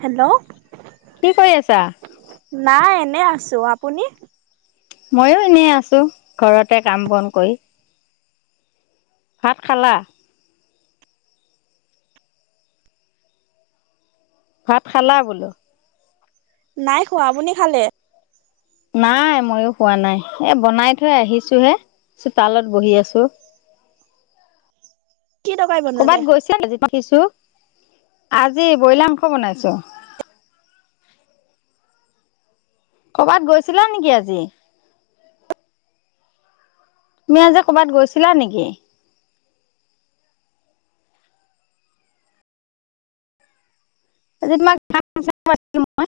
Hello, কি কৰি আছা? নাই এন নে আছোঁ, আপুনি? ময়ো এনেই আছোঁ, ঘৰতে কাম বন কৰি। ভাত খালা? ভাত খালা বোলো? নাই খোৱা, আপুনি খালে? নাই ময়ো খোৱা নাই, এ বনাই থৈ আহিছোহে চোতালত বহি আছোঁ। কি তৰকাৰি বনালে ক'বাত গৈছিল নেকি আজি দেখিছোঁ। আজি ব্ৰ'ইলাৰ মাংস বনাইছো। কৰবাত গৈছিলা নেকি আজি? তুমি আজি কৰ'বাত গৈছিলা নেকি? আজি তোমাক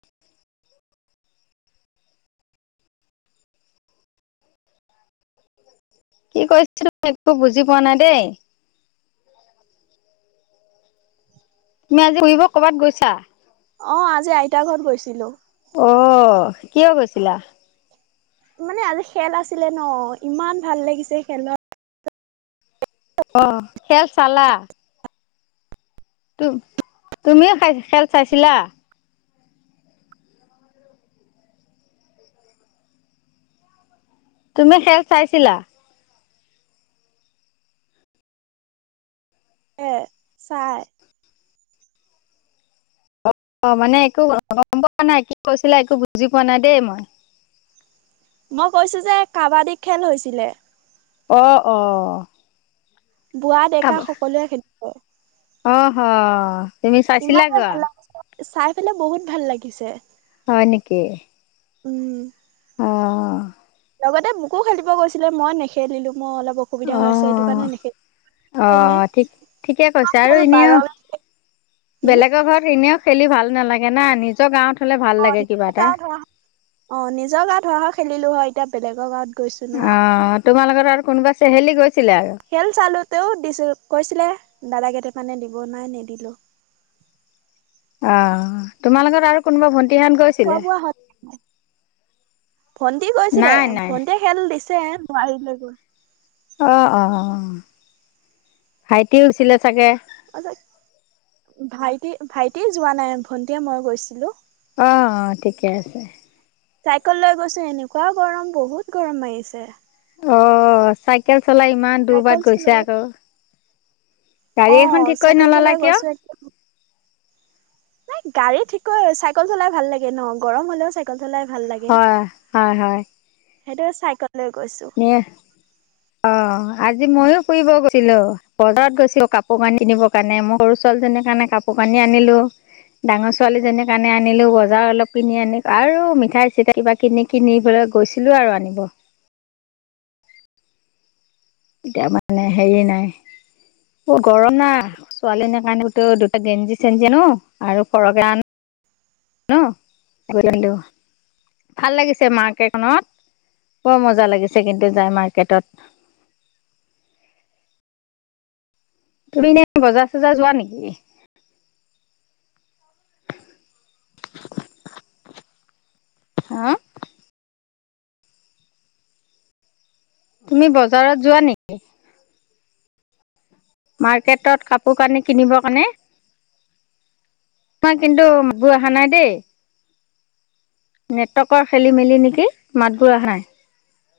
[unintelligible] কি কৈছিলো একো বুজি পোৱা নাই দেই। তুমি আজি ফুৰিব কৰ'বাত গৈছা? অহ', আজি আইতা ঘৰত গৈছিলো। অহ ', কিয় গৈছিলা। মানে আজি খেল আছিলে ন ইমান ভাল লাগিছে খেলত। অহ ', খেল ছালা। তুমি- তুমিও খাই খেল চাইছিলা। তুমি খেল চাইছিলা? পে চাই। অহ ', মানে একো গম পোৱা নাই কি কৈছিলে একো বুজি পোৱা নাই দেই মই। মই কৈছো যে কাবাডী খেল হৈছিলে। অহ ', - অহ ', বুঢ়া ডেকা সকলোৱে খেলিব। হহ ', তুমি চাইছিলা গোৱা। লাগিছে চাই পেলাই বহুত ভাল লাগিছে। হয় নেকি? উম', অহ ', লগতে মোকো খালিব কৈছিলে মই নেখেলিলো। মই অলপ অসুবিধা অ হৈ আছে সেইটো কাৰণে মেখেলী, অ ঠিক ঠিকে কৈছে আৰু [unintelligible] এনে খেল বাৰ এনেও উম', বেলেগৰ ঘৰত এনেও খেলি ভাল নালাগে না নিজৰ গাঁৱত হলে ভাল অহ ', লাগে কিবা নিজৰ এটা। গা ধৰা অ নিজৰ গা ধৰা হ খেলিলো হয়। এতিয়া বেলেগ গাওঁত। গৈছো ন। তোমালোকৰ আৰু কোনোবা চহেলি গৈছে খেল চালো তেও দিছিল কৈছিলে দাদা কেইটাৰ মানে দিব নাই নিদিলো। অহ ', তোমাৰ লগত আৰু কোনোবা ভণ্টি খোৱা বোৱা হয়। ভণ্টি কৈছিলে নাই নাই ভন্টিয়ে খেল দিছে যে নোৱাৰিলে গৈ অহ', - অহ', - অহ', ভাইটি হৈছিলে চাগে। ভাইটি- ভাইটি যোৱা নাই ভন্টিয়ে মই গৈছিলো। অহ ', - অহ ', ঠিকে আছে। চাইকেল লৈ গৈছো এনেকুৱা গৰম বহুত গৰম মাৰিছে। অহ ', চাইকেল চলাই ইমান দূৰ বাত গৈছে আকৌ। গাড়ী এখন অহ ঠিক ', কৰি চাইকেল নললা চলাই কিয়? গৈছো এক নাই গাড়ী ঠিক চাইকেল চলাই ভাল লাগে ন গৰম হলেও চাইকেল--' চলাই ভাল লাগে হয় হয় হয়। সেইটো চাইকেল লৈ গৈছো অ [unintelligible] আজি মইয়ো ফুৰিব গৈছিলো বজাৰত গৈছো কাপোৰ কানি কিনিব কাৰণে মই সৰু ছোৱালীজনীৰ কাৰণে কাপোৰ কানি আনিলো ডাঙৰ ছোৱালীজনীৰ কাৰণে আনিলো বজাৰ অলপ কিনি আনি আৰু মিঠাই চিঠাই কিবা কিনি কিনি পলৈ গৈছিলো আৰু আনিব। এতিয়া মানে হেৰি নাই অ গৰম না ছোৱালী ন কাৰণেতো দুটা গেঞ্জি চেঞ্জি ন আৰু সৰহকে আন ন [unintelligible] ভাল লাগিছে মাৰ্কেটখনত বৰ মজা লাগিছে কিন্তু যাই মাৰ্কেটত। তুমি এনে বজাৰ চজাৰ যোৱা নেকি হা তুমি বজাৰত যোৱা নেকি? মাৰ্কেটত কাপোৰ কানি কিনিব কাৰণে, মই কিন্তু মাতবোৰ অহা নাই দেই নেটৱৰ্কৰ খেলি মেলি নেকি মাতবোৰ অহা নাই।